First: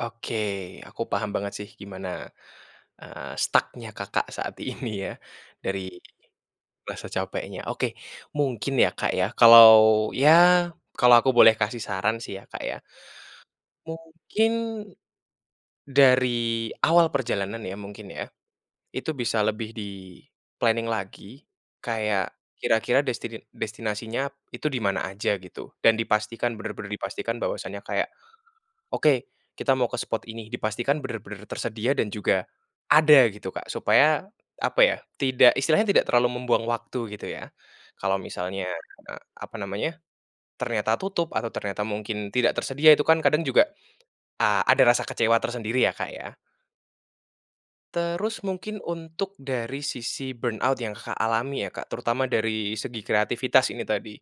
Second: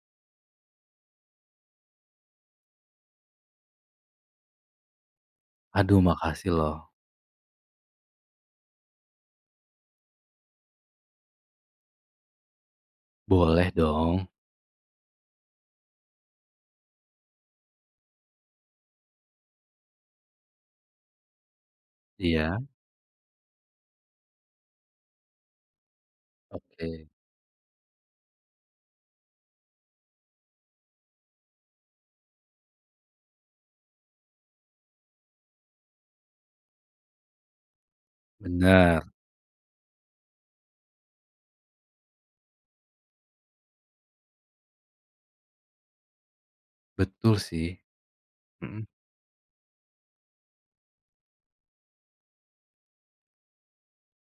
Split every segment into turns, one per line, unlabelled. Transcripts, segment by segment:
Oke. Aku paham banget sih gimana, eee, stuck-nya Kakak saat ini ya dari
Aduh, makasih loh.
rasa capeknya. Oke, mungkin ya, Kak, ya, kalau ya kalau aku boleh kasih saran sih ya, Kak, ya,
Boleh dong.
mungkin dari awal perjalanan ya mungkin ya, itu bisa lebih di-planning lagi kayak
Iya.
kira-kira destine destinasinya itu di mana aja gitu, dan dipastikan, bener-bener
Oke.
dipastikan bahwasanya kayak, oke, kita mau ke spot ini dipastikan bener-bener tersedia dan juga ada gitu Kak, supaya apa ya, tidak istilahnya tidak terlalu membuang waktu gitu ya. Kalau misalnya,
Bener.
eee, apa namanya ternyata tutup atau ternyata mungkin tidak tersedia itu kan kadang juga a ada rasa kecewa tersendiri ya, Kak, ya.
Betul sih.
Terus mungkin
Hmm.
untuk dari sisi burnout yang Kakak alami ya Kak, terutama dari segi kreativitas ini tadi.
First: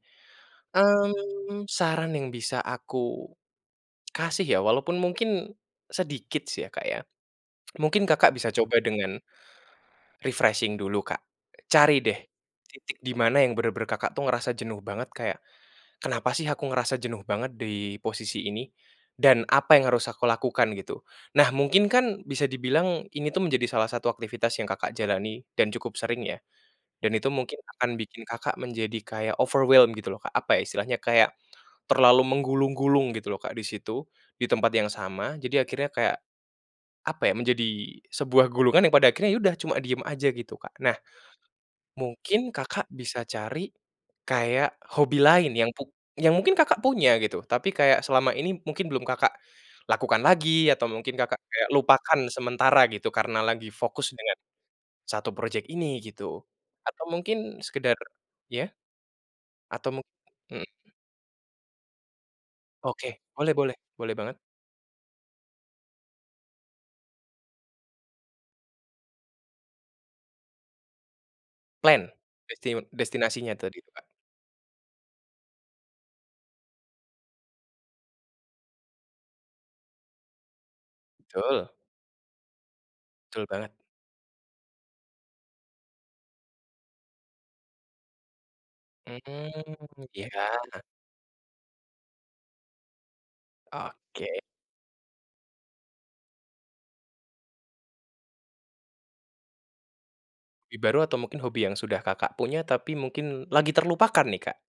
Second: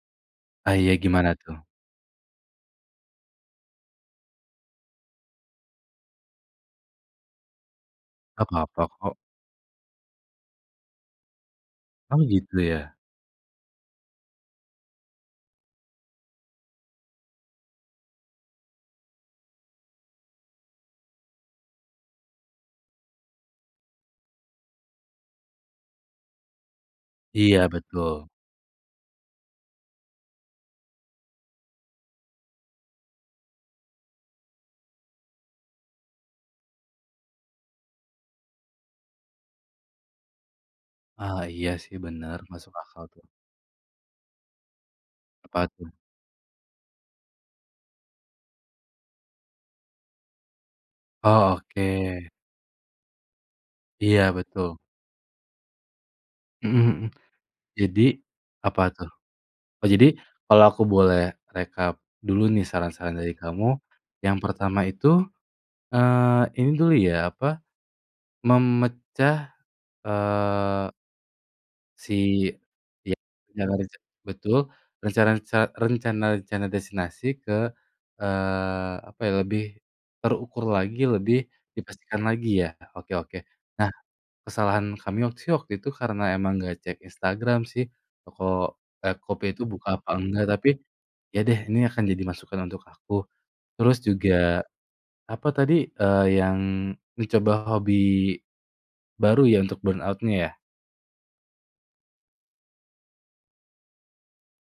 Ah, ya, gimana tuh?
Mmm, saran yang bisa aku kasih ya, walaupun mungkin sedikit ya, Kak, ya. Mungkin Kakak
Gak
bisa coba
papa kok.
dengan refreshing dulu Kak. Cari
Oh,
deh
gitu ya?
titik di mana yang bener-bener Kakak tuh ngerasa jenuh banget, kayak kenapa sih aku ngerasa jenuh banget di posisi ini, dan apa yang harus aku lakukan gitu. Nah, mungkin kan bisa dibilang ini tuh menjadi salah satu aktivitas yang Kakak jalani, dan cukup sering ya, dan itu mungkin
Iya,
akan bikin
betul.
Kakak menjadi kayak overwhelmed gitu loh Kak, apa ya istilahnya, kayak terlalu menggulung-gulung gitu loh Kak di situ, di tempat yang sama, jadi akhirnya kayak apa ya, menjadi sebuah gulungan yang pada akhirnya ya udah cuma diem aja gitu Kak. Nah,
Ah, iya, sih, bener.
mungkin
Masuk
Kakak
akal tuh.
bisa cari kayak hobi lain
Apa
yang pu
tuh?
yang mungkin Kakak punya gitu, tapi kayak selama ini mungkin belum Kakak lakukan lagi atau mungkin Kakak
Oh,
kayak lupakan
oke.
sementara gitu karena lagi fokus
Iya,
dengan
betul.
satu project ini gitu. Atau
Hmm hmm.
mungkin sekedar
Jadi,
ya?
apa tuh? Oh,
Atau mung
jadi kalau
hmm.
aku boleh rekap dulu nih saran-saran
Oke.
dari
Boleh boleh,
kamu.
boleh banget.
Yang pertama itu, eee, ini dulu ya, apa, memecah, eee
Plan.
si
Desti
iya,
destinasinya tadi itu Kak.
rencana-rencana betul, rencana reca rencana-rencana destinasi ke, eee, apa ya, lebih terukur lagi, lebih
Betul.
dipastikan lagi ya? Oke oke.
Betul banget.
Nah, kesalahan kami waktu sih waktu itu karena emang gak cek Instagram sih, toko eee, kopi itu buka
Mmm.
apa
Iya.
enggak. Tapi, ya deh ini akan jadi masukan untuk aku. Terus
Oke.
juga apa tadi, eee, yang dicoba hobi baru ya untuk burnout-nya ya?
Hobi baru atau mungkin hobi yang sudah Kakak punya tapi mungkin lagi terlupakan nih Kak.